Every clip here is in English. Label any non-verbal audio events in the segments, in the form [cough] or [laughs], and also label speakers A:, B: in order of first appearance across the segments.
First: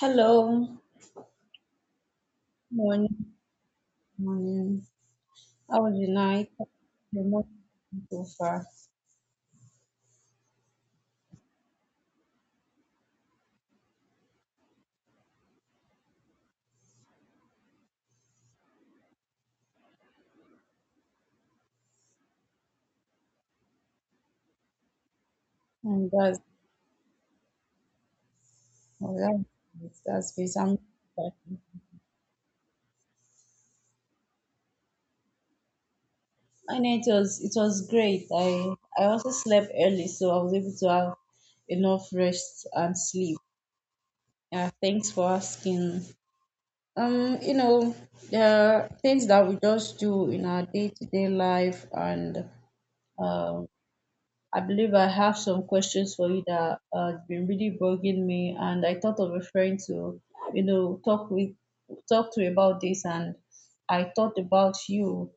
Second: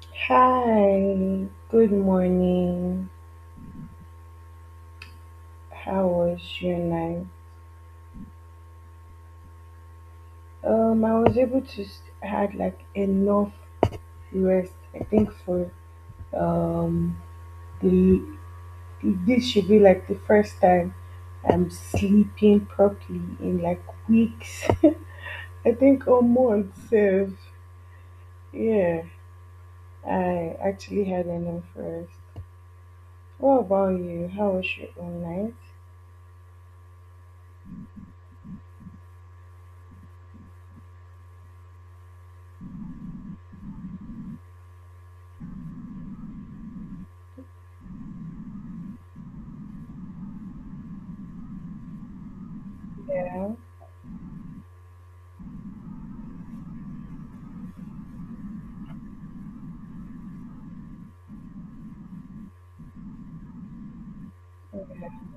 A: Hello,
B: Hi, good morning.
A: morning, morning. How was
B: How
A: your night?
B: was your
A: Your
B: night?
A: morning so far,
B: I was able to had like enough rest. I think for um the this should be like the first time I'm sleeping properly in like weeks. [laughs] I think
A: and
B: or months. Sef. Yeah,
A: oh, that- that's great.
B: I
A: I'm
B: actually had
A: happy.
B: enough rest. What about you? How was your own night?
A: My night was it was great. I also slept early, so I was able to have enough rest and sleep. Yeah, thanks for asking. Um, you know, there are things that we just do in our day to day life, and
B: Yeah.
A: um, I believe I have some questions for you that has been really bugging me, and I thought of a friend to, talk with, talk to about this, and I thought about you.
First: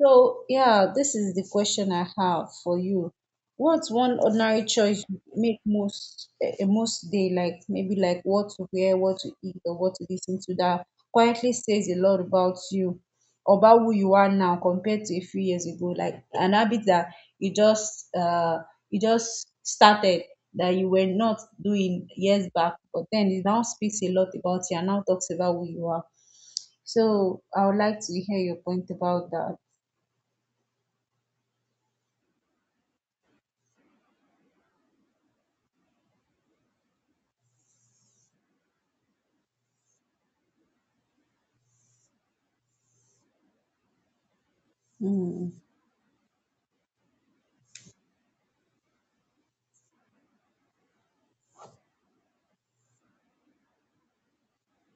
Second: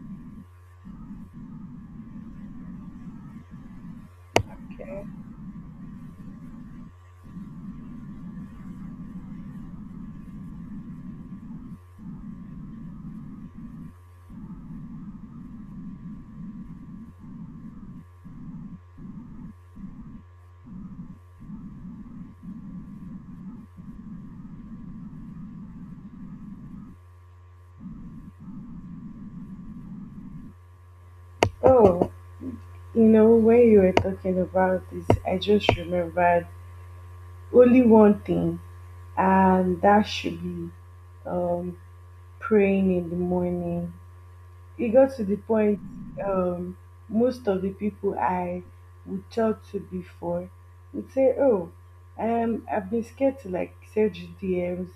A: So yeah, this is the question I have for you. What's one ordinary choice you make most day, like maybe like what to wear, what to eat, or what to listen to that quietly says a lot about you? About who you are now compared to a few years ago, like an habit that you just uh you just started, that you were not doing years back, but then it now speaks a lot about you and now talks about who you are. So I would like to hear your point about that.
B: Oh, you know, when you were talking about this, I just remembered only one thing, and that should be um, praying in the morning, it got to the
A: Hmm.
B: point um, most of the people I would talk to before would say, "Oh, I've been scared to like send you DMs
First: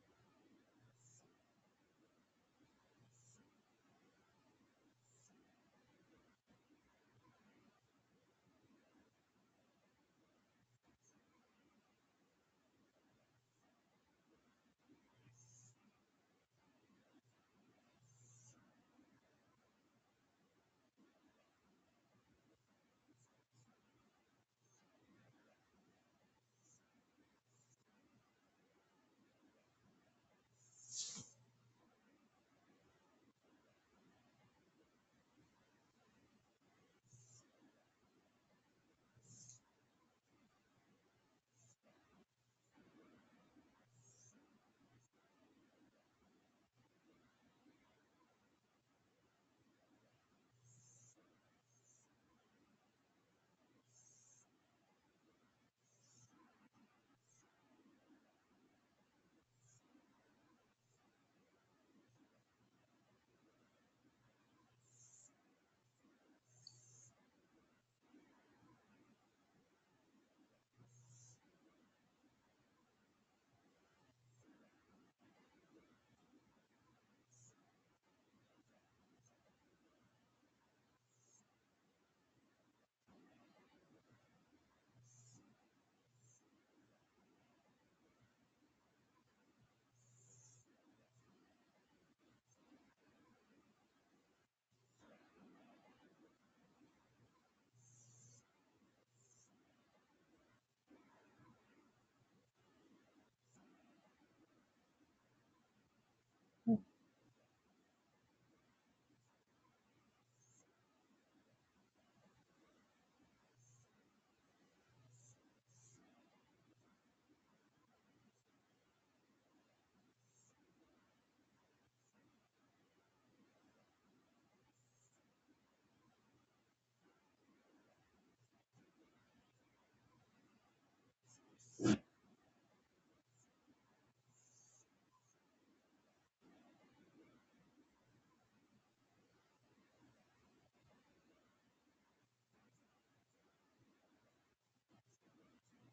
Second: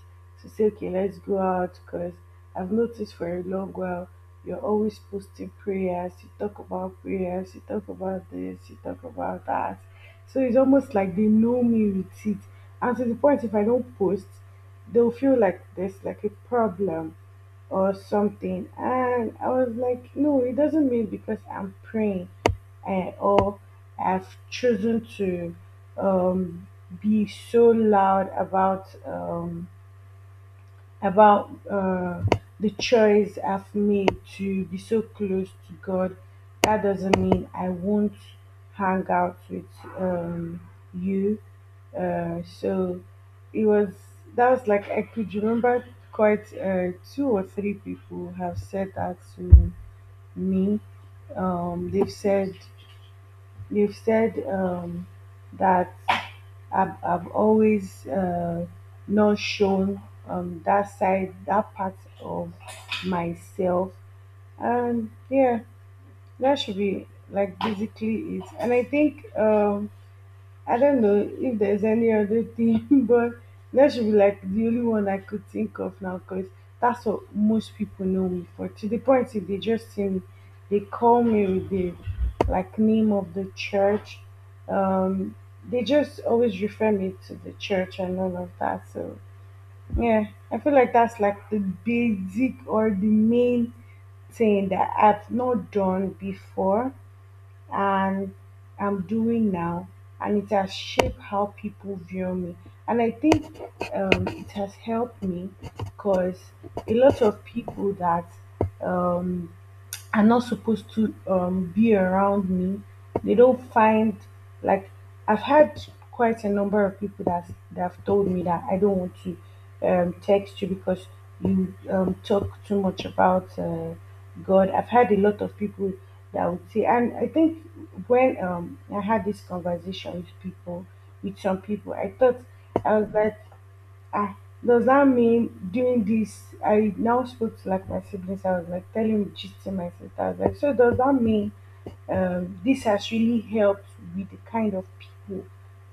B: to say, okay, let's go out because I've noticed for a long while you're always posting prayers. You talk about prayers. You talk about this. You talk about that. So it's almost like they know me with it. And to the point, if I don't post, they'll feel like there's like a problem or something." And I was like, no, it doesn't mean because I'm praying or I've chosen to um, be so loud about. About the choice I've made to be so close to God, that doesn't mean I won't hang out with um, you. So it was, that was like I could remember quite two or three people have said that to me. They've said, they've said that I've always not shown that side, that part of myself. And yeah, that should be like basically it. And I think I don't know if there's any other thing, [laughs] but that should be like the only one I could think of now, because that's what most people know me for. To the point if they just see me, they call me with the like name of the church. Um, they just always refer me to the church and all of that. So yeah, I feel like that's like the basic or the main thing that I've not done before and I'm doing now, and it has shaped how people view me. And I think it has helped me, because a lot of people that um, are not supposed to be around me, they don't find like… I've had quite a number of people that have told me that, "I don't want to text you because you talk too much about God." I've had a lot of people that would say, and I think when I had this conversation with people, with some people, I thought, I was like, ah, does that mean doing this? I now spoke to like my siblings. I was like telling, gisting my sister. I was like, so does that mean this has really helped with the kind of people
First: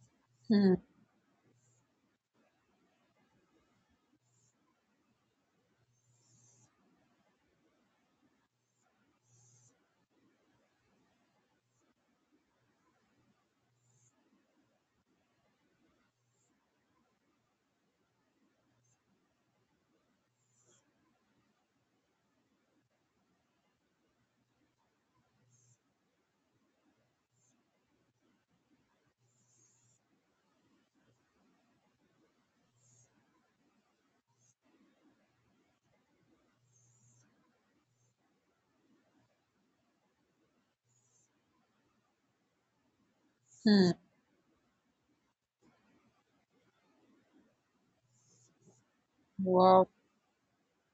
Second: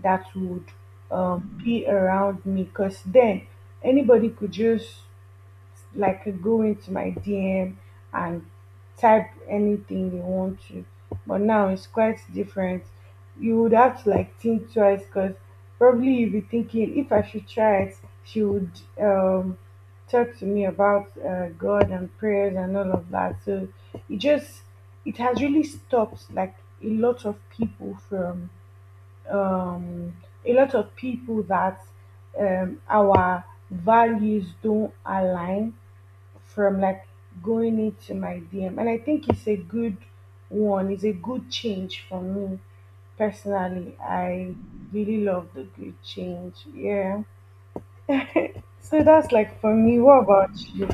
B: that would
A: Hmm.
B: be around me? Because then anybody could just like go into my DM and type anything they want to. But now it's quite different. You would have to like think twice because probably you'd be thinking if I should try it, she would um, talk to me about God and prayers and all of that. So it just, it has really stopped like a lot of people from um, a lot of people that our values don't align from like going into my DM. And I think it's a good one, it's a good change for me
A: Hmm.
B: personally. I really love the good change. Yeah. So that's like for
A: Wow.
B: me. What about you?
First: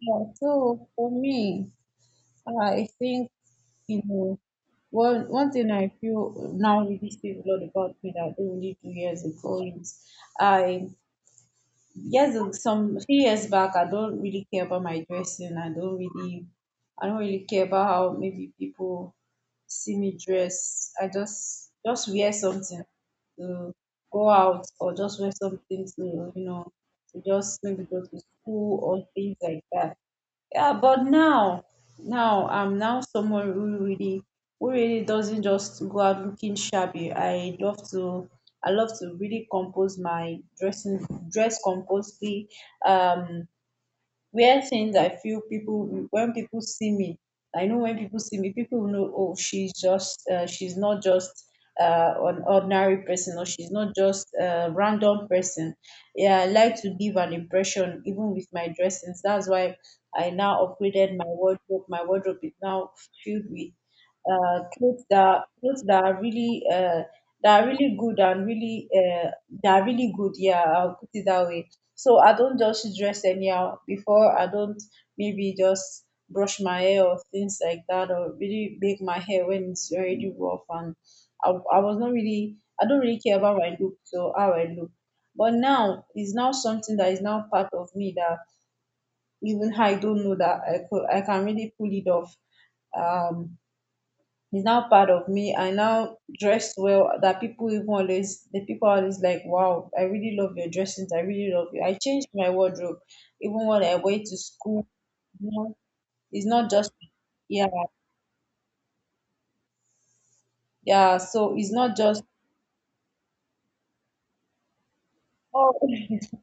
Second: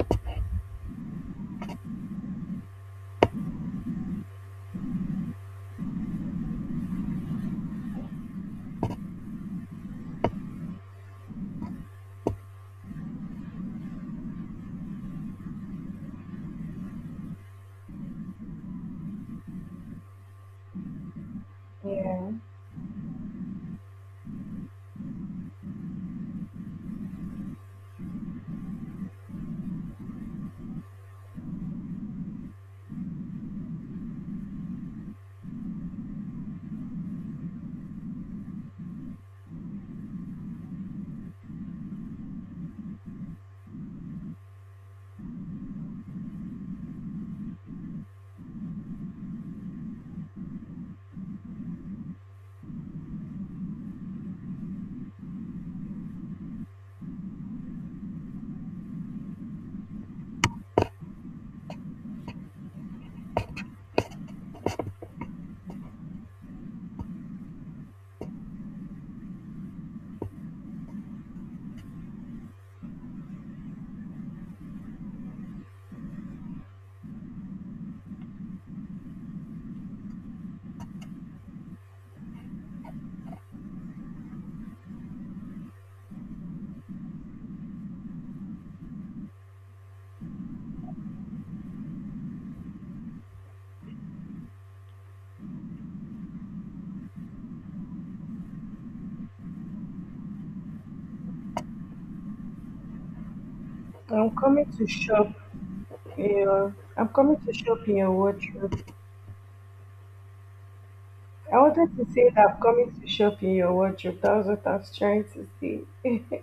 A: Yeah, so for me, I think, you know, one thing I feel now really says a lot about me that I didn't really do years ago is I. Yes, some few years back, I don't really care about my dressing. I don't really care about how maybe people see me dress. I just
B: Yeah.
A: wear something to go out or just wear something to you know to just maybe go to school or things like that. Yeah, but now, now I'm now someone who really doesn't just go out looking shabby. I love to really compose my dressing dress compostly. Um, Wear things I feel people when people see me. I know when people see me, people will know. Oh, she's just she's not just an ordinary person, or she's not just a random person. Yeah, I like to give an impression even with my dressings. That's why I now upgraded my wardrobe. My wardrobe is now filled with clothes that are really good, and really that are really good. Yeah, I'll put it that way, so I don't just dress anyhow. Before I don't maybe just brush my hair or things like that, or really make my hair when it's already rough. And I was not really, I don't really care about my look so how I look. But now it's now something that is now part of me that even I don't know that I can really pull it off. Um, it's now part of me. I now dress well that people always like, wow, I really love your dressings. I really love you. I changed my wardrobe, even when I went
B: I'm
A: to
B: coming to
A: school.
B: shop.
A: You know, it's not
B: Yeah.
A: just
B: I'm coming to
A: yeah,
B: shop in your wardrobe.
A: yeah. So
B: I
A: it's
B: wanted
A: not
B: to
A: just
B: say that I'm coming to shop in your wardrobe. That was what I was trying to
A: oh.
B: say.
A: [laughs]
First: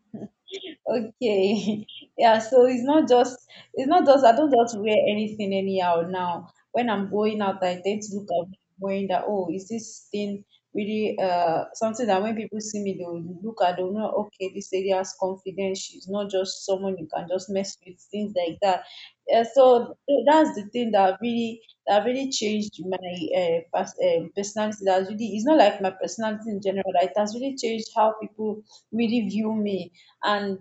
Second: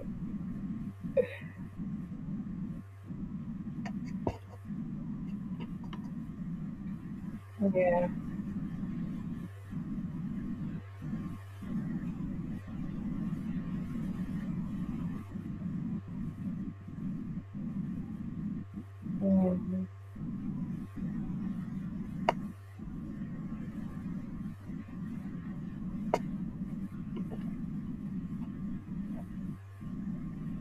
A: Okay. [laughs] Yeah, so it's not just I don't just wear anything anyhow now. When I'm going out, I tend
B: Yeah.
A: to look at wearing that, oh, is this thing really something that when people see me they'll look at they'll know, okay, this lady has confidence, she's not just someone you can just mess with, things like that. So that's the thing that really that really changed my personality. That's really it's not like my personality in general. Like, it has really changed how people really view me. And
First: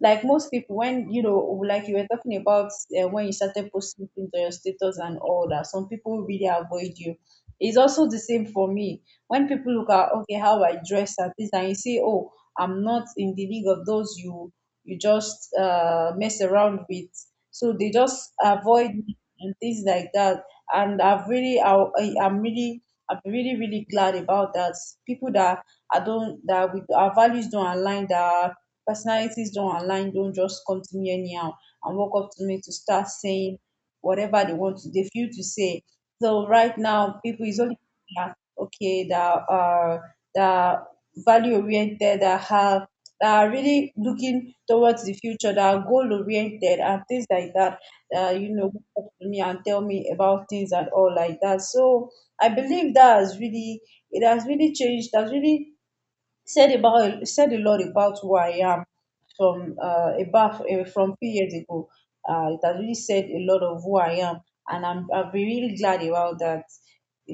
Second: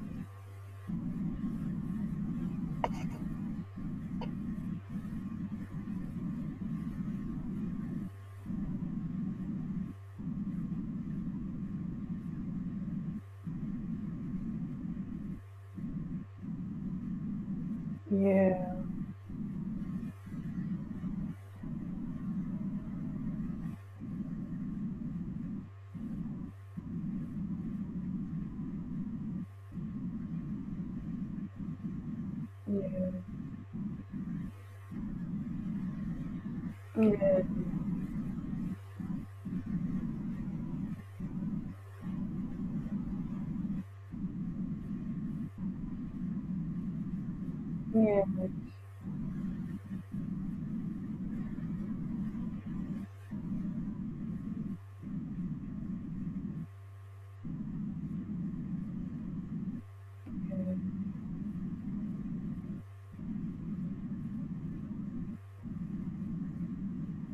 A: like most people when you know like you were talking about when you started posting things on your status and all that, some people really avoid you. It's also the same for me. When people look at okay how I dress at this and you say, oh, I'm not in the league of those you you just mess around with, so they
B: Yeah.
A: just
B: Yeah.
A: avoid me and things like that. And I've really I'm really I'm really really glad about that. People that I don't that with our values don't align, that our personalities don't align, don't just come to me anyhow and walk up to me to start saying whatever they want to they feel to say. So right now,
B: Yeah.
A: people is only that, okay that are that value oriented that have that are really looking towards the future that are goal oriented and things like that,
B: Yeah.
A: uh,
B: Yeah.
A: you know, talk to me and tell me about things and all like that. So I believe that has really, it has really changed, it has really said about said a lot about who I am from about from few years ago. It has really said a lot of who I am, and I've been really glad about that.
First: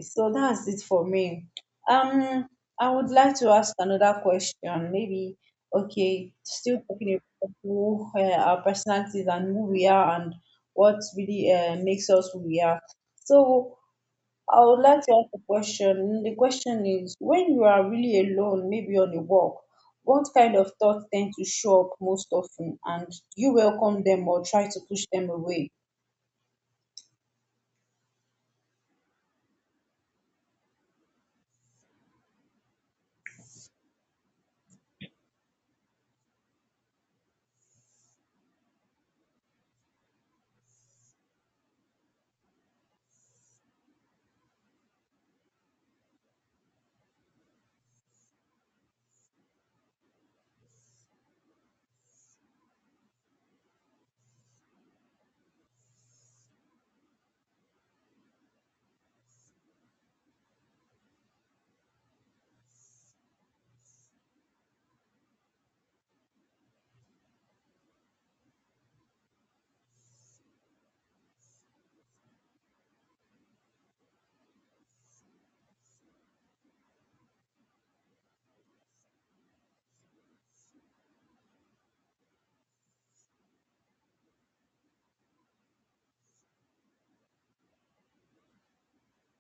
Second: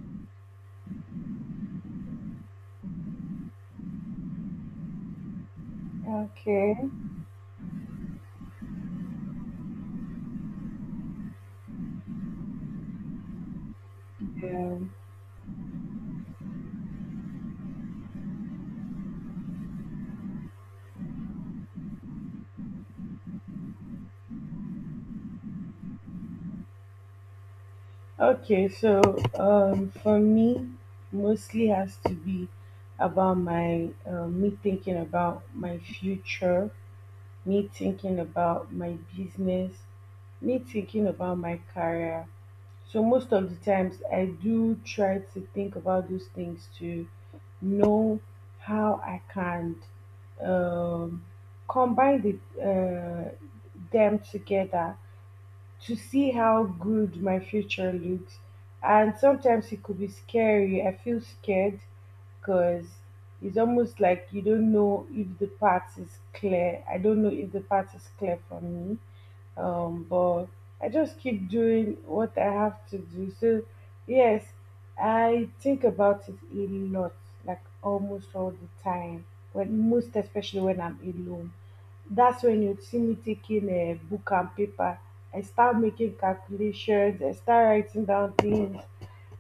A: So that's it for me. Um, I would like to ask another question. Maybe okay, still
B: Okay.
A: talking about who our personalities and who we are, and what really makes us who we are. So I
B: Yeah.
A: would like to ask a question. The question is, when you are really alone, maybe on a walk, what kind of thoughts tend to show up most often, and do you welcome them or try to push them away?
B: Okay, so for me, mostly has to be about my me thinking about my future, me thinking about my business, me thinking about my career. So most of the times, I do try to think about those things to know how I can um, combine the uh, them together to see how good my future looks. And sometimes it could be scary. I feel scared because it's almost like you don't know if the path is clear. I don't know if the path is clear for me, but I just keep doing what I have to do. So yes, I think about it a lot, like almost all the time, when most especially when I'm alone. That's when you see me taking a book and paper, I start making calculations, I start writing down things.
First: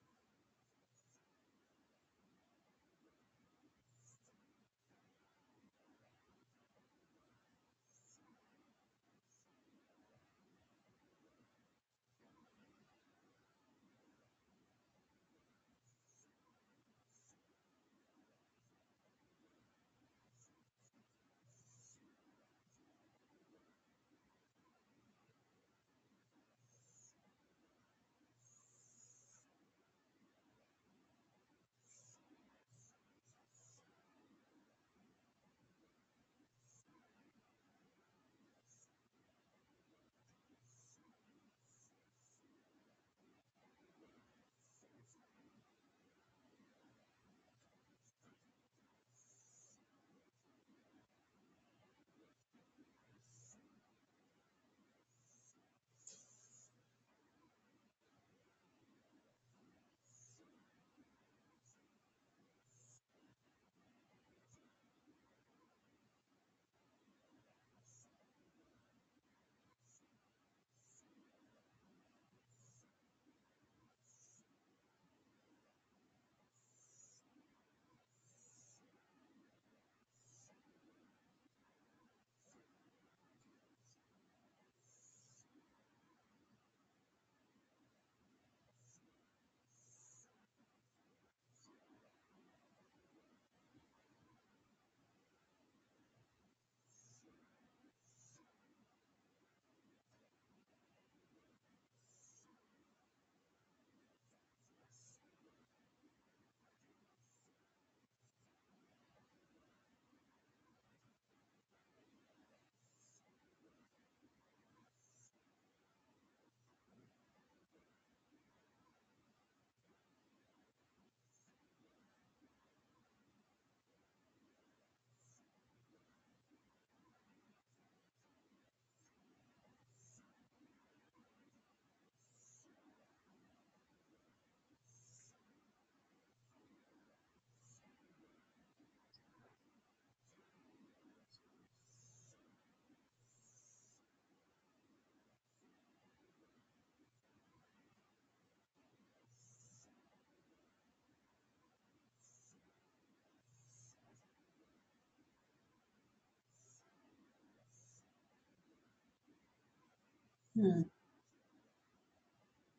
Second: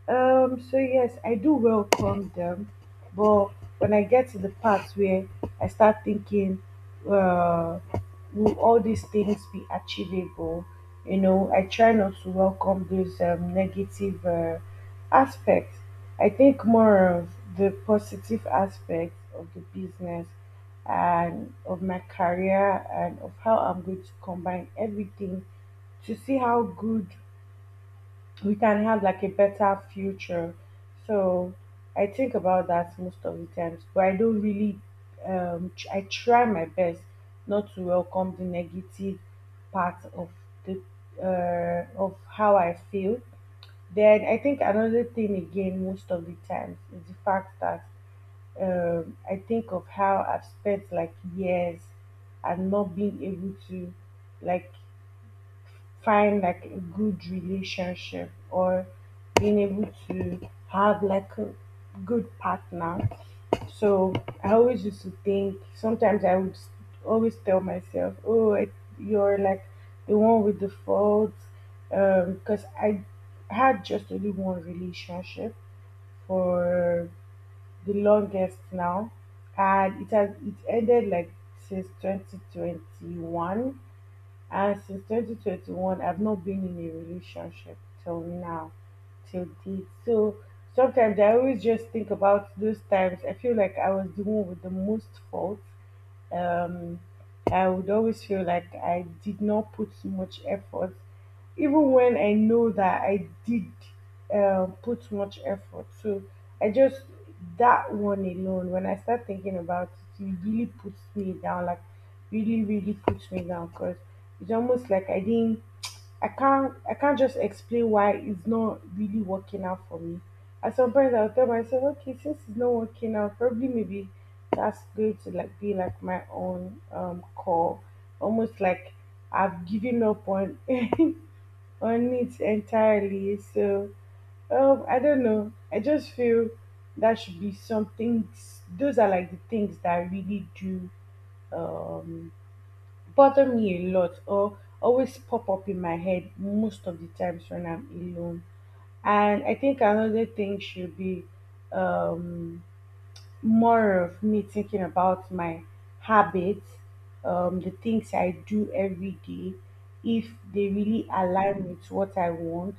B: So yes, I do welcome them, but when I get to the part where I start thinking, uh, will all these things be achievable? You know, I try not to welcome those negative aspects. I think more of the positive aspects of the business and of my career and of how I'm going to combine everything to see how good we can have like a better future. So I think about that most of the times, but I don't really. I try my best not to welcome the negative part of the of how I feel. Then I think another thing again, most of the times, is the fact that I think of how I've spent like years and not being able to like find like a good relationship or being able to have like a good partner. So I always used to think, sometimes I would always tell myself, oh, you're like the one with the faults. Because I had just only one relationship for the longest now. And it ended like since 2021, and since 2021, I've not been in a relationship till now, till date. So sometimes I always just think about those times. I feel like I was the one with the most fault. um, I would always feel like I did not put much effort, even when I know that I did put much effort. So I just, that one alone, when I start thinking about it, it really puts me down. Like really, really puts me down because it's almost like I didn't. I can't. I can't just explain why it's not really working out for me. At some point, I'll tell myself, okay, since it's not working out, probably maybe that's going to like be like my own call, almost like I've given up on [laughs] on it entirely. So I don't know, I just feel that should be some things, those are like the things that really do um bother me a lot or always pop up in my head most of the times when I'm alone. And I think another thing should be um more of me thinking about my habits, the things I do every day, if they
A: Hmm.
B: really align with what I want.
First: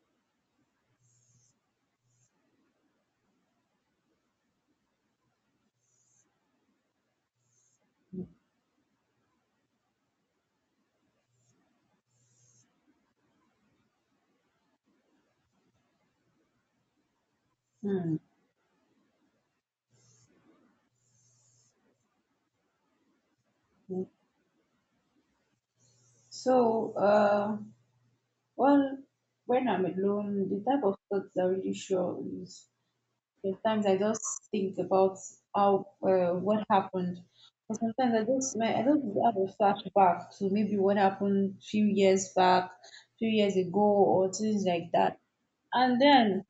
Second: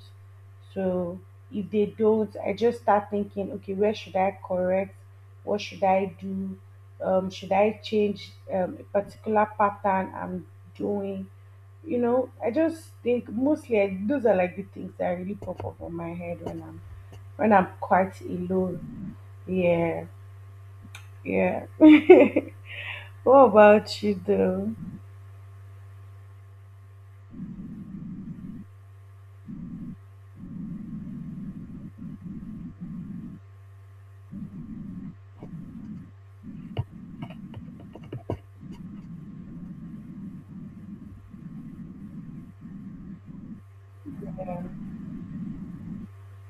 B: So if they don't, I just start thinking, okay, where should I correct? What should I do? Should I change a particular pattern I'm doing? You know, I just think mostly those are like the things that really pop up on my head when I'm
A: Hmm.
B: quite alone. Yeah. Yeah. [laughs] what about
A: Hmm.
B: you though?
A: So, well, when I'm alone, the type of thoughts I really show is sometimes I just think about how what happened. But sometimes I just have a flashback to maybe what happened few years back, few years ago, or things like that. And then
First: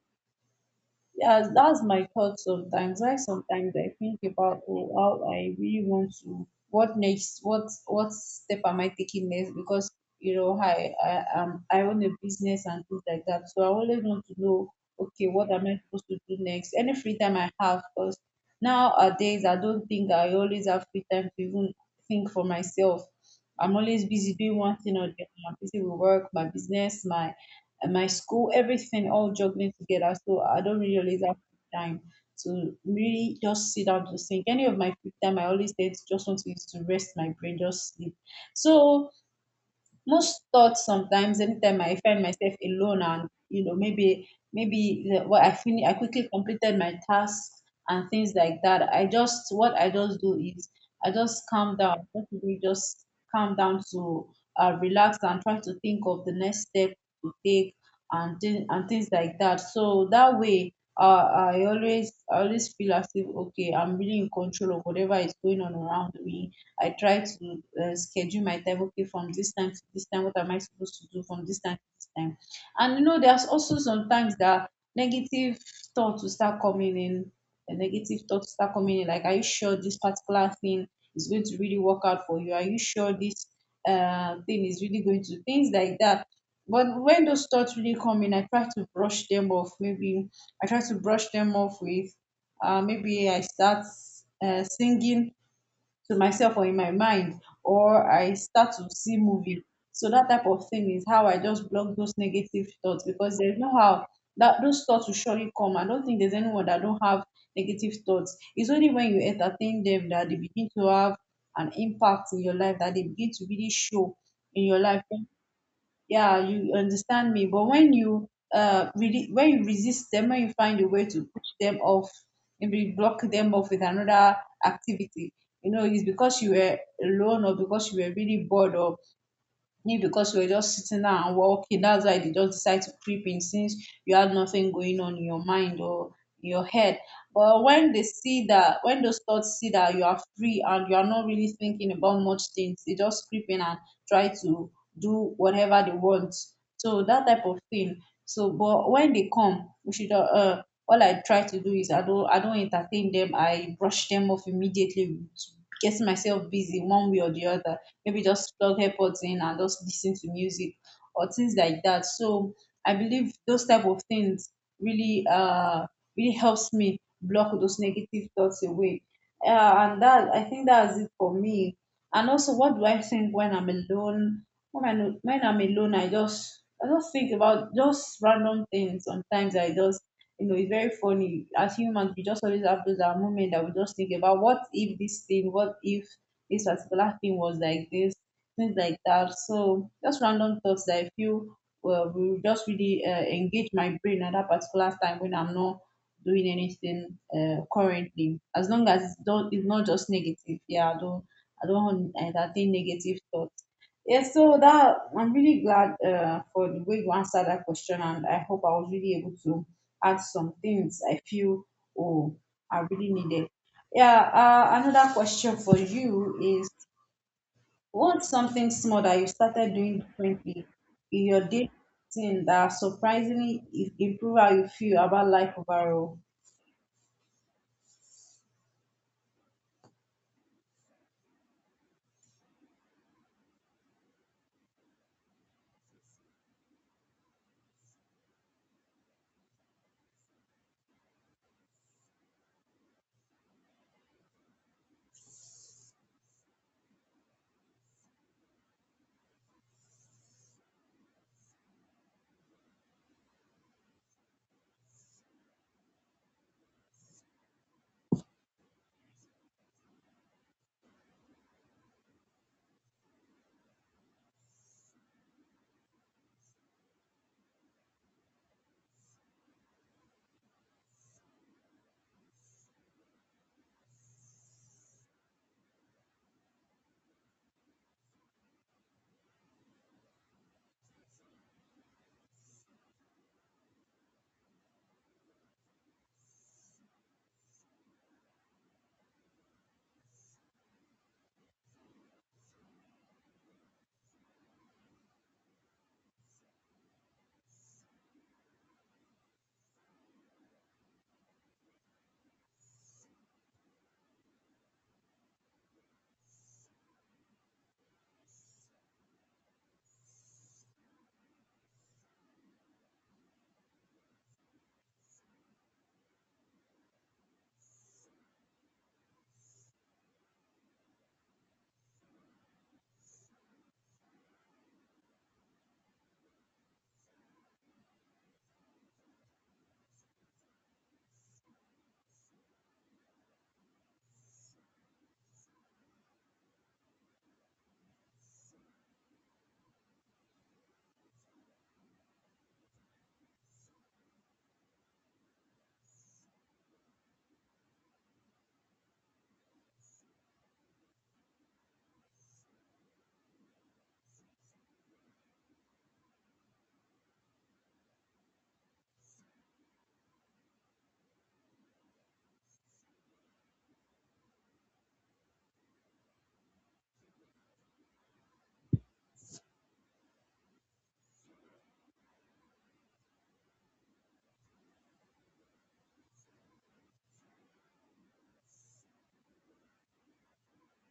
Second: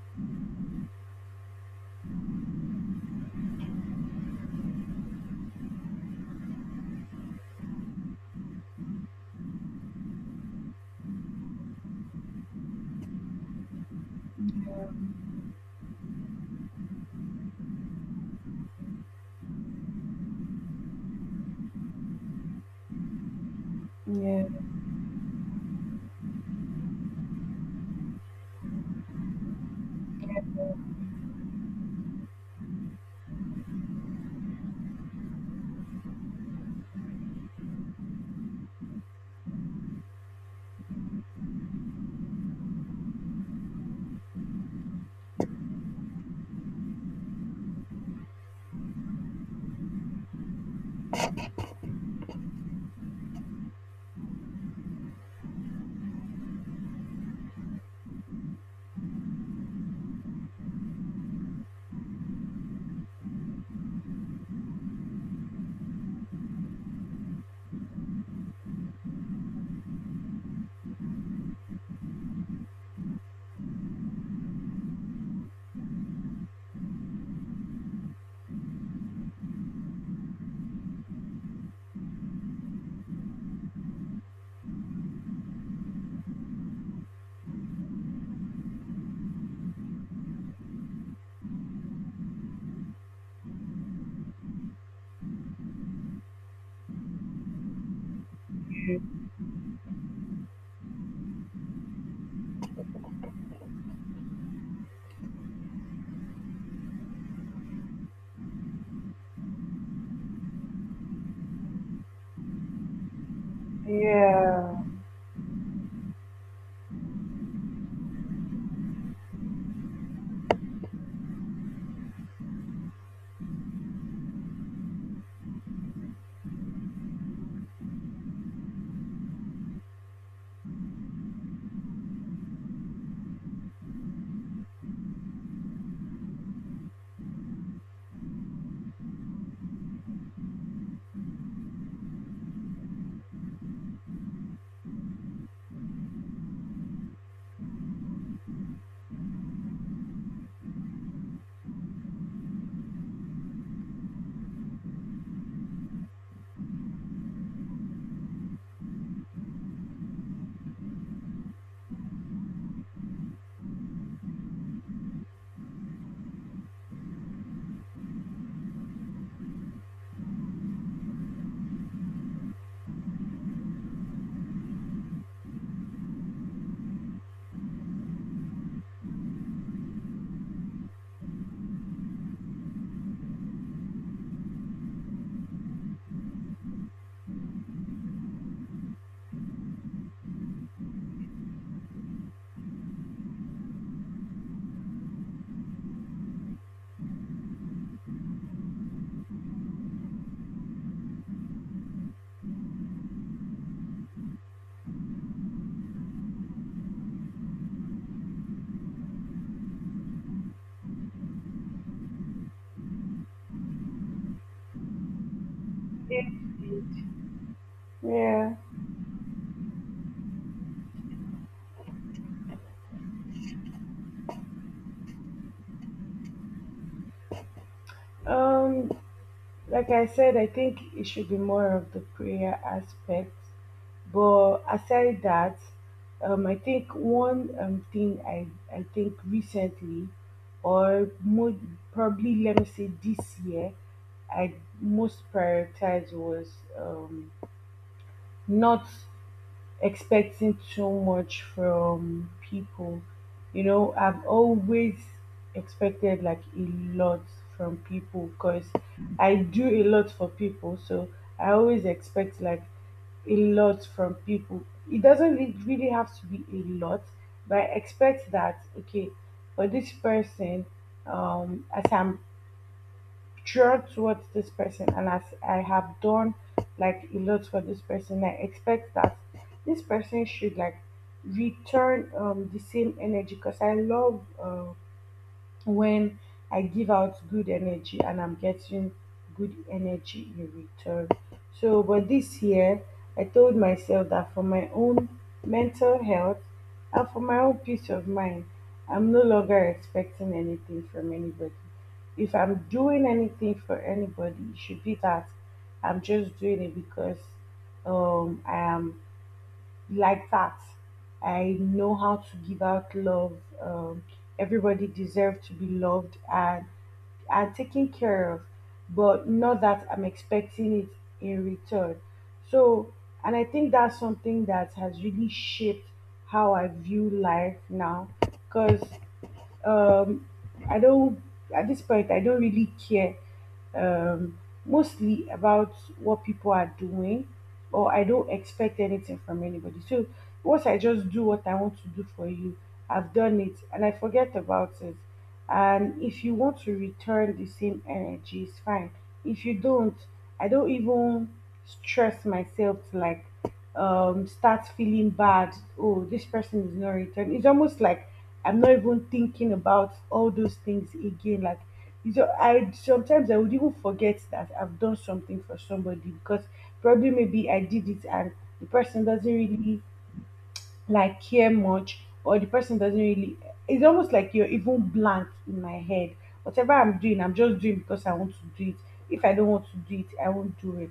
A: yeah, that's my thought sometimes. Why sometimes I think about oh, how I really want to, what next, what step am I taking next? Because you know, I own a business and things like that, so I always want to know, okay, what am I supposed to do next? Any free time I have, because nowadays I don't think I always have free time to even think for myself. I'm always busy
B: Yeah.
A: doing one thing or the other. I'm busy with work, my business, my and my school, everything all juggling together. So I don't really always have time to really just sit down to think. Any of my free time, I always say it's just want to use to rest my brain, just sleep. So most thoughts sometimes anytime I find myself alone, and you know what I finish I quickly completed my tasks and things like that, I just what I just do is I just calm down, just really just calm down to relax and try to think of the next step to take, and things like that. So that way I always feel as if okay I'm really in control of whatever is going on around me. I try to schedule my time. Okay, from this time to this time, what am I supposed to do from this time to this time? And you know, there's also sometimes that negative thoughts will start coming in. The negative thoughts start coming in. Like, are you sure this particular thing is going to really work out for you? Are you sure this thing is really going to things like that? But when those thoughts really come in, I try to brush them off. Maybe I try to brush them off with maybe I start singing to myself or in my mind, or I start to see movie. So that type of thing is how I just block those negative thoughts, because there's no how that those thoughts will surely come. I don't think there's anyone that don't have negative thoughts. It's only when you entertain them that they begin to have an impact in your life, that they begin to really show in
B: Yeah.
A: your life. Yeah, you understand me. But when you really when you resist them, when you find a way to push them off, maybe block them off with another activity, you know it's because you were alone or because you were really bored, or maybe because you were just sitting down and walking, that's why they just decide to creep in, since you had nothing going on in your mind or in your head. But when they see that, when those thoughts see that you are free and you are not really thinking about much things, they just creep in and try to do whatever they want. So that type of thing. So, but when they come, we should. All I try to do is I don't entertain them. I brush them off immediately, getting myself busy one way or the other, maybe just plug AirPods in and just listen to music or things like that. So I believe those type of things really really helps me block those negative thoughts away. And that I think that's it for me. And also, what do I think when I'm alone? When I'm alone, I just think about just random things. Sometimes I just it's very funny. As humans, we just always have those our moment that we just think about what if this thing, what if this particular thing was like this, things like that. So just random thoughts that I feel well will just really engage my brain at that particular time when I'm not doing anything currently. As long as it's not just negative. Yeah, I don't entertain negative thoughts. Yeah, so that I'm really glad for the way you answered that question, and I hope I was really able to add some things I feel oh I really needed. Yeah, another question for you is what's
B: Yeah.
A: something small that you started doing differently in your daily routine that surprisingly improve how you feel about life overall?
B: Um, like I said, I think it should be more of the prayer aspect. But aside that, I think one thing I think recently, or mo probably let me say this year, I most prioritized was um, not expecting too much from people. You know, I've always expected like a lot from people because I do a lot for people. So I always expect like a lot from people. It doesn't re- really have to be a lot, but I expect that, okay, for this person, as I'm drawn towards this person and as I have done like a lot for this person, I expect that this person should like return the same energy, because I love when I give out good energy and I'm getting good energy in return. So, but this year, I told myself that for my own mental health and for my own peace of mind, I'm no longer expecting anything from anybody. If I'm doing anything for anybody, it should be that I'm just doing it because I am like that. I know how to give out love. Everybody deserves to be loved and taken care of, but not that I'm expecting it in return. So, and I think that's something that has really shaped how I view life now, because um, I don't… at this point I don't really care um, mostly about what people are doing, or I don't expect anything from anybody. So once I just do what I want to do for you, I've done it, and I forget about it. And if you want to return the same energy, it's fine. If you don't, I don't even stress myself to start feeling bad. Oh, this person is not returning. It's almost like I'm not even thinking about all those things again. Like, you know, I sometimes I would even forget that I've done something for somebody because probably maybe I did it and the person doesn't really like care much, or the person doesn't really... it's almost like you're even blank in my head. Whatever I'm doing, I'm just doing because I want to do it. If I don't want to do it, I won't do it.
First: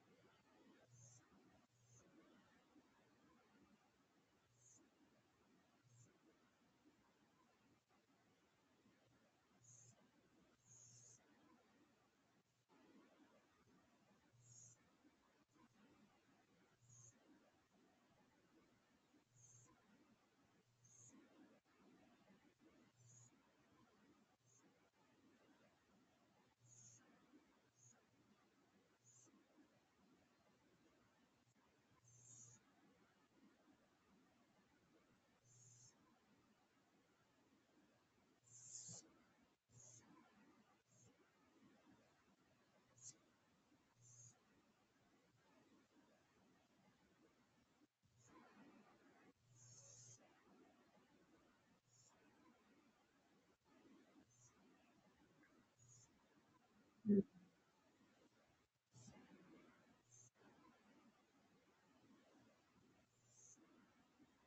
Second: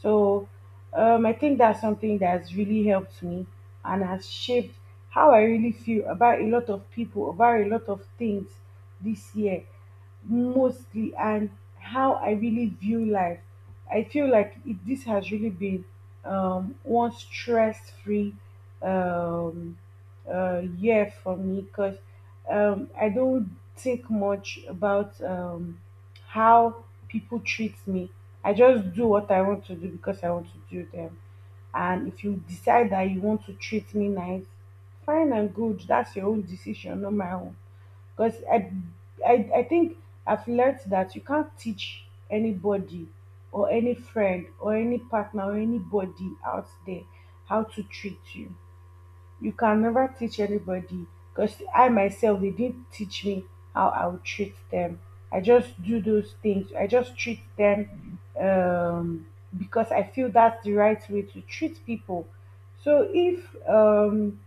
B: So I think that's something that's really helped me and has shaped how I really feel about a lot of people, about a lot of things, this year mostly, and how I really view life. I feel like this has really been one stress free um, year for me, because I don't think much about how people treat me. I just do what I want to do because I want to do them. And if you decide that you want to treat me nice, fine and good. That's your own decision, not my own. Because I, I think I've learned that you can't teach anybody, or any friend or any partner or anybody out there, how to treat you. You can never teach anybody, because I myself, they didn't teach me how I would treat them. I just do those things. I just treat them, because I feel that's the right way to treat people. So if, um,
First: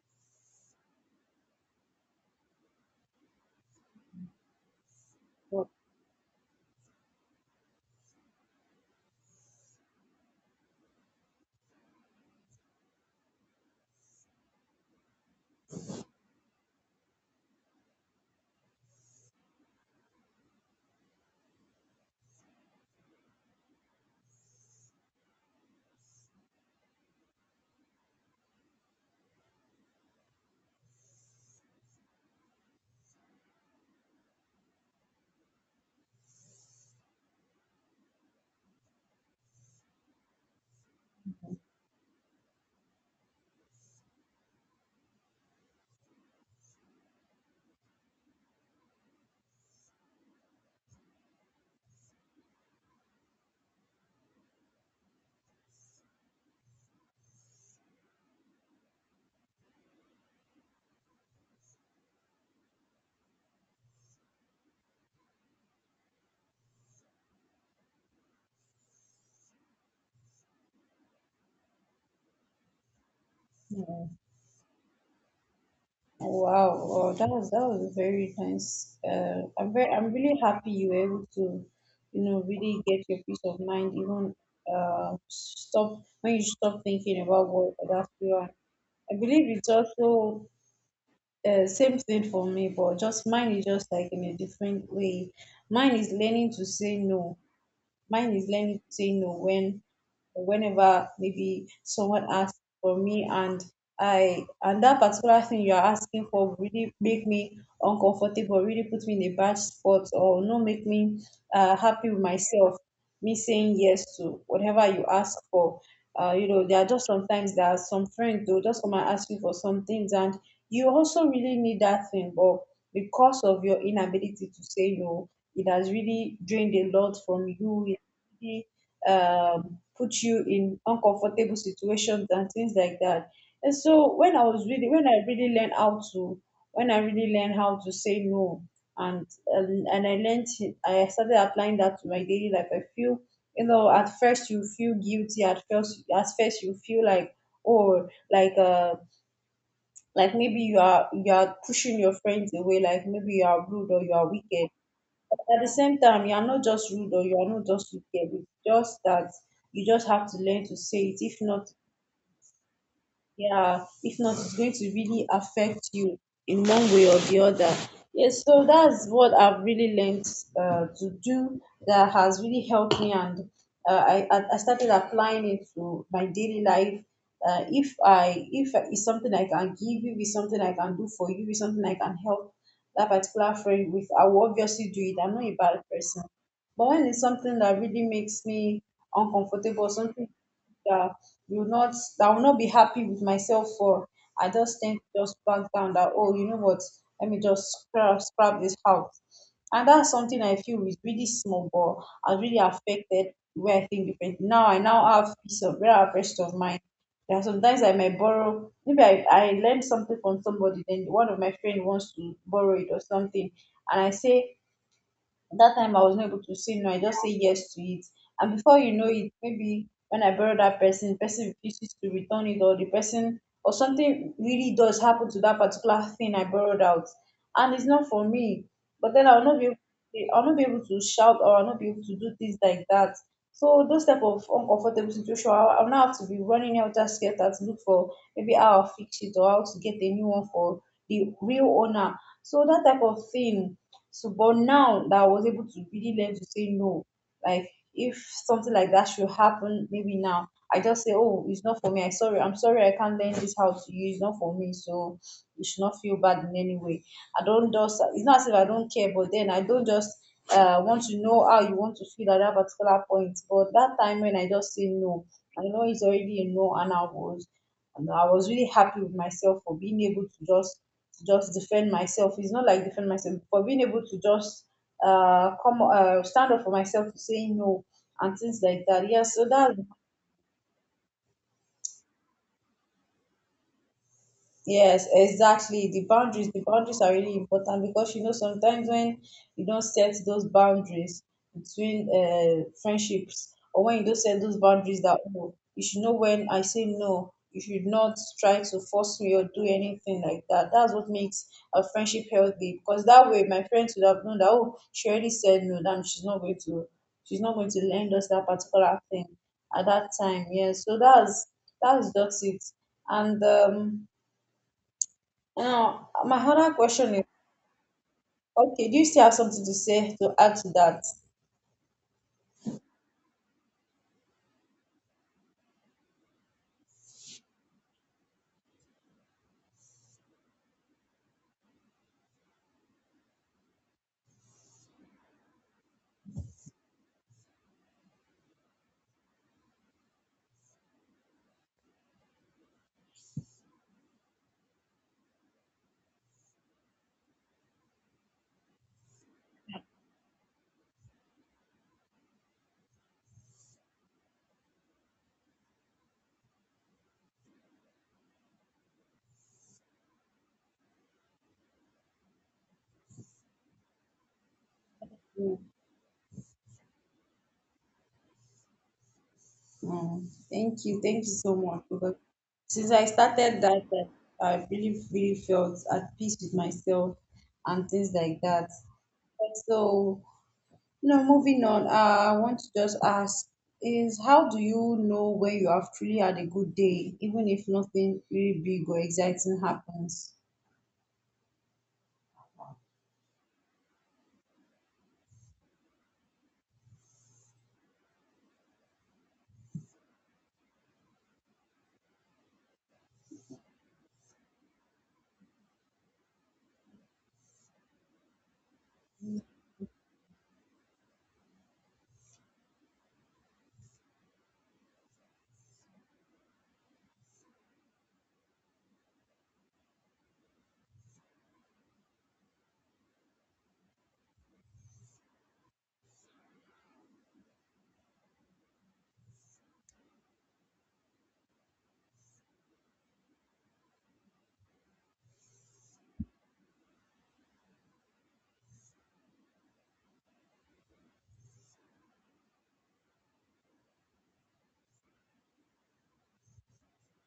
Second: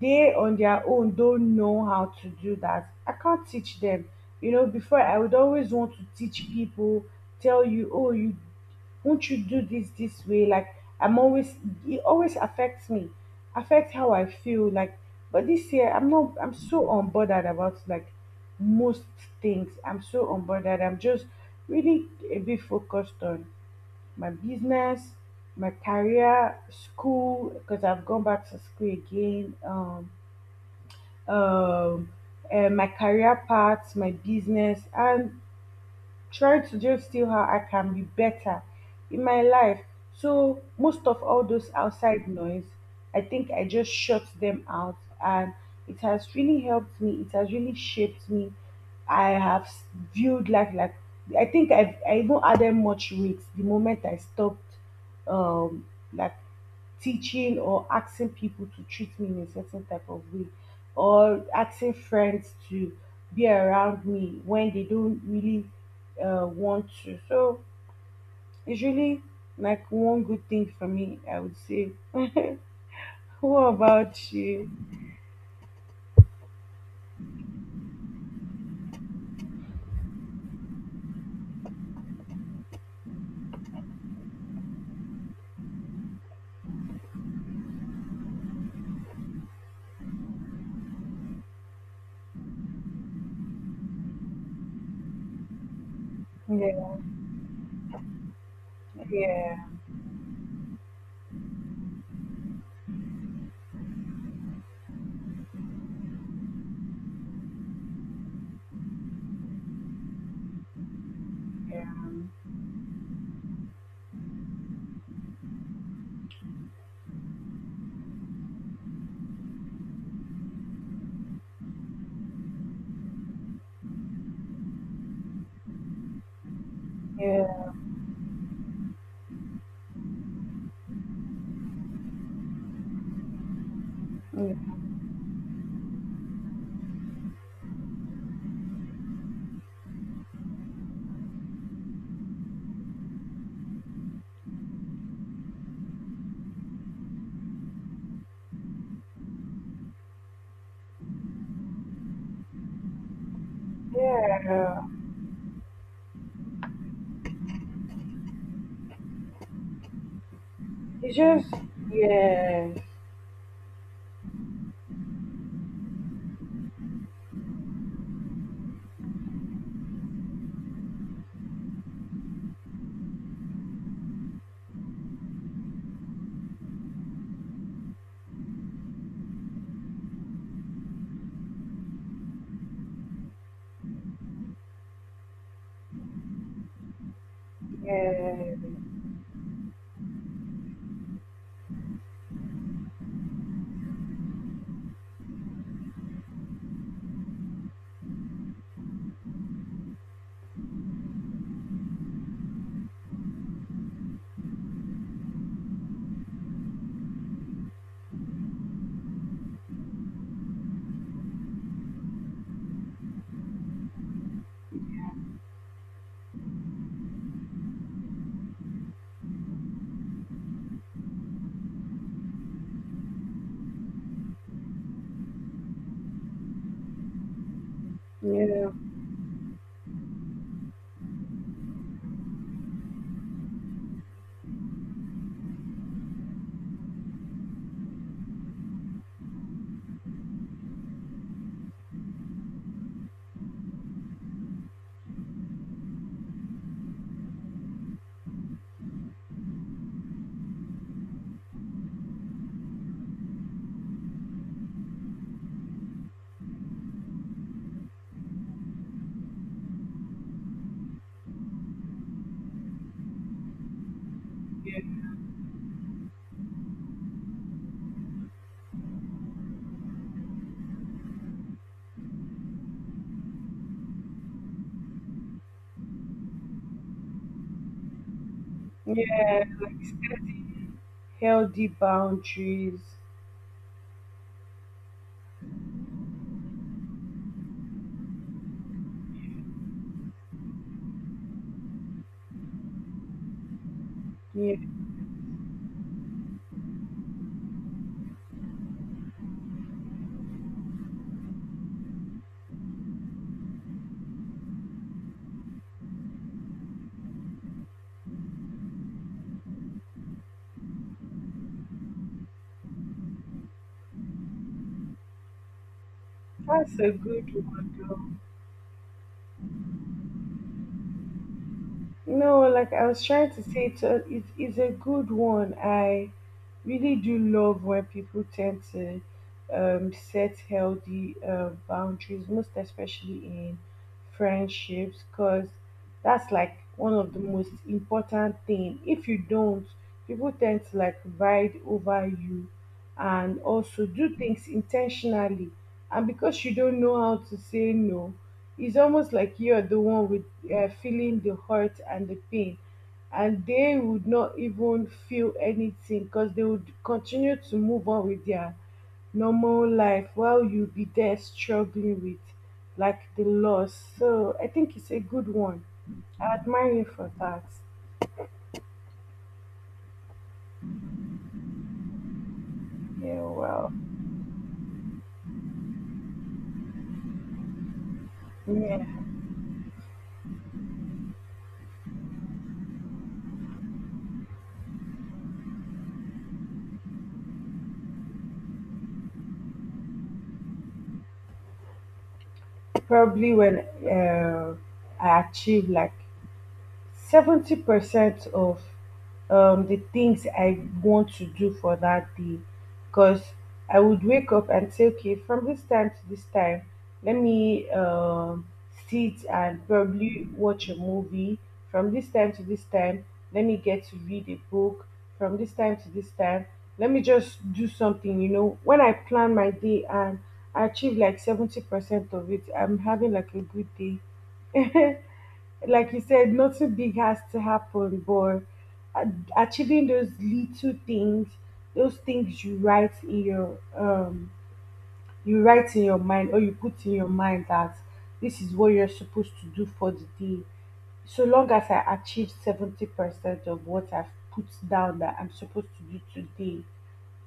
B: they on their own don't know how to do that, I can't teach them. You know, before I would
A: What-
B: always want to teach people, tell you, oh, you won't you do this this way? Like I'm always it always affects me, affects how I feel. Like, but this year I'm not. I'm so unbothered about like most things. I'm so unbothered. I'm just really a bit focused on my business, my career, school, because I've gone back to school again. Um, my career path, my business, and try to just see how I can be better in my life. So most of all those outside noise, I think I just shut them out, and it has really helped me. It has really shaped me. I have s- viewed life like... I think I've I even added much weight the moment I stopped, um like teaching or asking people to treat me in a certain type of way, or asking friends to be around me when they don't really want to. So it's really like one good thing for me, I would say. What
A: hmm,
B: about you?
A: Wow, that was very nice. I'm really happy you were able to, you know, really get your peace of mind. Even stop when you stop thinking about what others feel. And I believe it's also same thing for me, but just mine is just like in a different way. Mine is learning to
B: Yeah,
A: say no. Mine is learning to say no
B: yeah,
A: when whenever maybe someone asks for me and I and that particular thing you are asking for really make me uncomfortable, really put me in a bad spot or not make me happy with myself. Me saying yes to whatever you ask for. You know, there are just sometimes there are some friends they'll just come and ask you for some things and you also really need that thing, but because of your inability to say no, it has really drained a lot from
B: yeah,
A: you. It really put you in uncomfortable situations and things like that. And so when I was
B: yeah,
A: really, when I really learned how to, when I really learned how to say no, and I learned, I started applying that to my daily life. I feel, you know, at first you feel guilty. At first you feel like, oh, like maybe you are pushing your friends away. Like maybe you are rude or you are wicked
B: yeah.
A: at the same time you are not just rude or you are not just wicked, it's just that you just have to learn to say
B: It's
A: it. If
B: just,
A: not,
B: yeah,
A: yeah, if not, it's going to really affect you in one way or the other. Yes, so that's what I've really learned to do that has really helped me, and I started applying it to my daily life. If I if it's something I can give you, it's something I can do for you, it's something I can help that particular friend with, I will obviously do it. I'm not a bad person, but when it's something that really
B: yeah,
A: makes me uncomfortable, something that will not that will not be happy with myself for. I just tend to just back down that oh you know what, let me just scrap this out. And that's something I feel is really small but has really affected where way I think differently. Now I now have peace of where I have rest of mind. There are sometimes I might borrow maybe I learned something from somebody then one of my friend wants to borrow it or something and I say that time I was not able to say no. I just say yes to it. And before you know it, maybe when I borrow that person, person refuses to return it or the person or something really does happen to that particular thing I borrowed out. And it's not for me.
B: yeah,
A: But then I'll not be able I'll not be able to shout or I'll not be able to do things like that. So those type of uncomfortable situation, I'll now have to be running out of skelter to look for maybe how I'll fix it or how to get a new one for the real owner. So that type of thing, so, but now that I was able to really learn to say no, like if something like that should happen, maybe now I just say, oh, it's not for me. I sorry, I'm sorry, I can't learn this how to use. It's not for me, so you should not feel bad in any way. I don't just. It's not as if I don't care, but then I don't just want to know how you want to feel at that particular point. But that time when I just say no, I know it's already a no, and I was really happy with myself for being able to just defend myself. It's not like defend myself for being able to just come stand up for myself to say no and things like that. Yeah,
B: yeah.
A: so that's
B: Healthy boundaries.
A: Yes, exactly. The boundaries are really important because you know sometimes when you don't set those boundaries between friendships or when you don't set
B: Yeah,
A: those boundaries that oh, you should know when I say no, you should not try to force me or do anything like that. That's what makes a friendship healthy because that way my friends would have known that oh, she already said no, then she's not going to she's not going to lend us that particular thing at that time. Yeah, so that's just it. And now, my other
B: that's a
A: question is,
B: good...
A: okay, do you still have something to say to add to that?
B: No, like I was trying to say, it's a good one. I really do love when people tend to set healthy boundaries, most especially in friendships, because that's like one of the most important thing. If you don't, people tend to like ride over you and also do things intentionally. And because you don't know how to say no, it's almost like you're the one with feeling the hurt and the pain, and they would not even feel anything because they would continue to move on with their normal life while you be there struggling with like the loss. So I think it's a good one.
A: Mm.
B: I admire you for that.
A: Mm. Thank you so much. Because since I
B: Yeah,
A: started
B: well,
A: that, I really, really felt at peace with myself and things like that.
B: yeah,
A: So, you know, moving on, I want to just ask is how do you know when you have truly had a good day, even if nothing really big or exciting happens?
B: probably when uh, I achieve like 70% of the things I want to do for that day. Because I would wake up and say, okay, from this time to this time, let me sit and probably watch a movie. From this time to this time, let me get to read a book. From this time to this time, let me just do something. You know, when I plan my day and I achieve like 70% of it, I'm having like a good day. [laughs] Like you said, nothing big has to happen, but a- achieving those little things, those things you write in your, you write in your mind, or you put in your mind that this is what you're supposed to do for the day. So long as I achieve 70% of what I've put down that I'm supposed to do today,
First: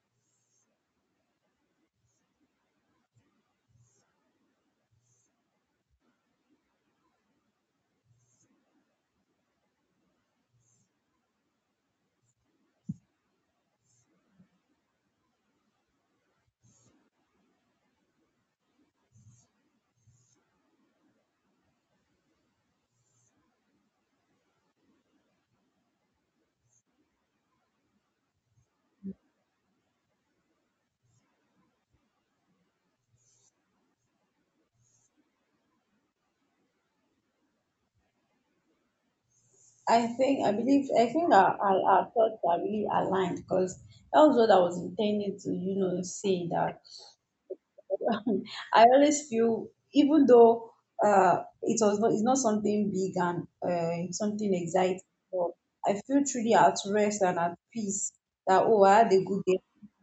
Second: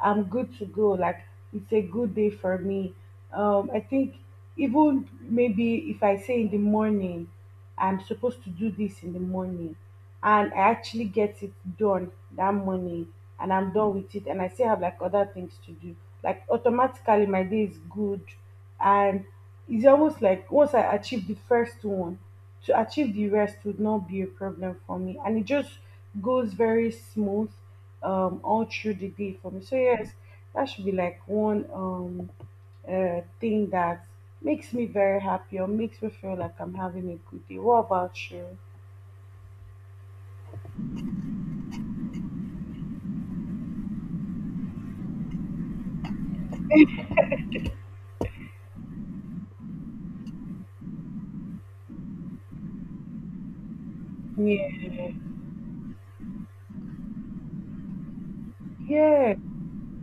B: I'm good to go. Like it's a good day for me. I think even maybe if I say in the morning, I'm supposed to do this in the morning, and I actually get it done that morning, and I'm done with it, and I still have like other things to do. Like automatically, my day is good, and it's almost like once I achieve the first one, to achieve the rest would not be a problem for me, and it just goes very smooth all through the day for me. So yes, that should be like one, thing that makes me very happy or makes me feel like I'm having a good day. What about you?
A: I think I believe I think our thoughts are really aligned because that was what I was intending to you know say that [laughs] I always feel, even though it was not, it's not something big and something
B: Yeah,
A: exciting, but I feel truly at rest and at peace that, oh, I had a
B: yeah,
A: good day.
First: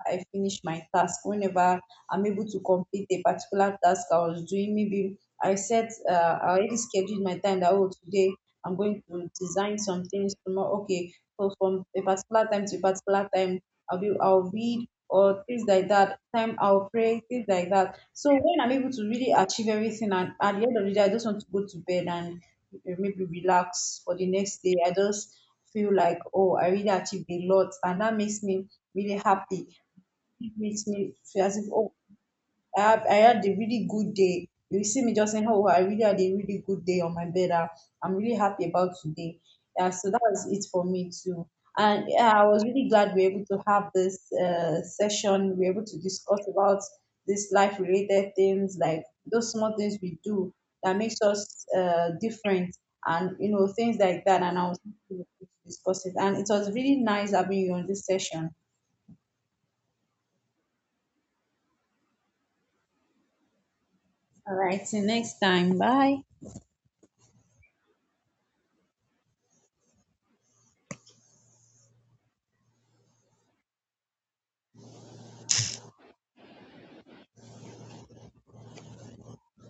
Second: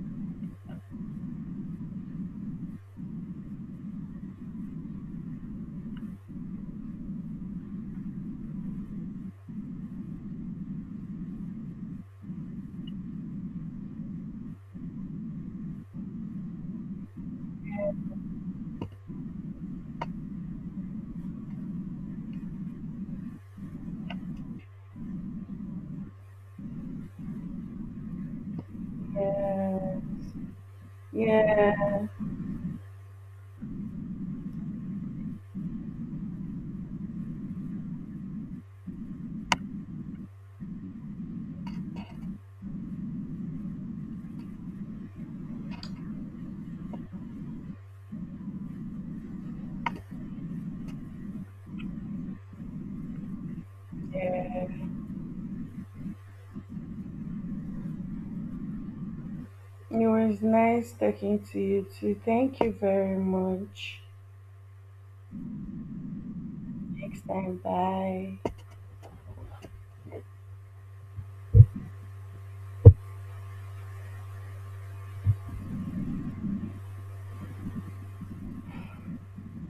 A: I finished my task. Whenever I'm able to complete a particular task I was doing, maybe I set, I already scheduled my time that, oh, today I'm going to design some things tomorrow. Okay, so from a particular time to a particular time, I'll be I'll read or things like that. Time I'll pray, things like that. So when I'm able to really achieve everything and at the end of the day I just want to go to bed and maybe relax for the next day. I just feel like oh I really achieved a lot and that makes me really happy.
B: yeah,
A: It makes me feel as if oh
B: yeah,
A: I have I had a really good day. You see me just saying, "Oh, I really had a really good day on my bed. I, I'm really happy about today." Yeah, so that was it for me too. And yeah, I was really glad we were able to have this session. We were able to discuss about these life-related things, like those small things we do that makes us different, and you know things like that. And
B: yeah.
A: I was happy to discuss it, and it was really nice having you on this session.
B: It was nice talking to you too. Thank you very much.
A: All right, till next time. Bye.
B: Next time, bye.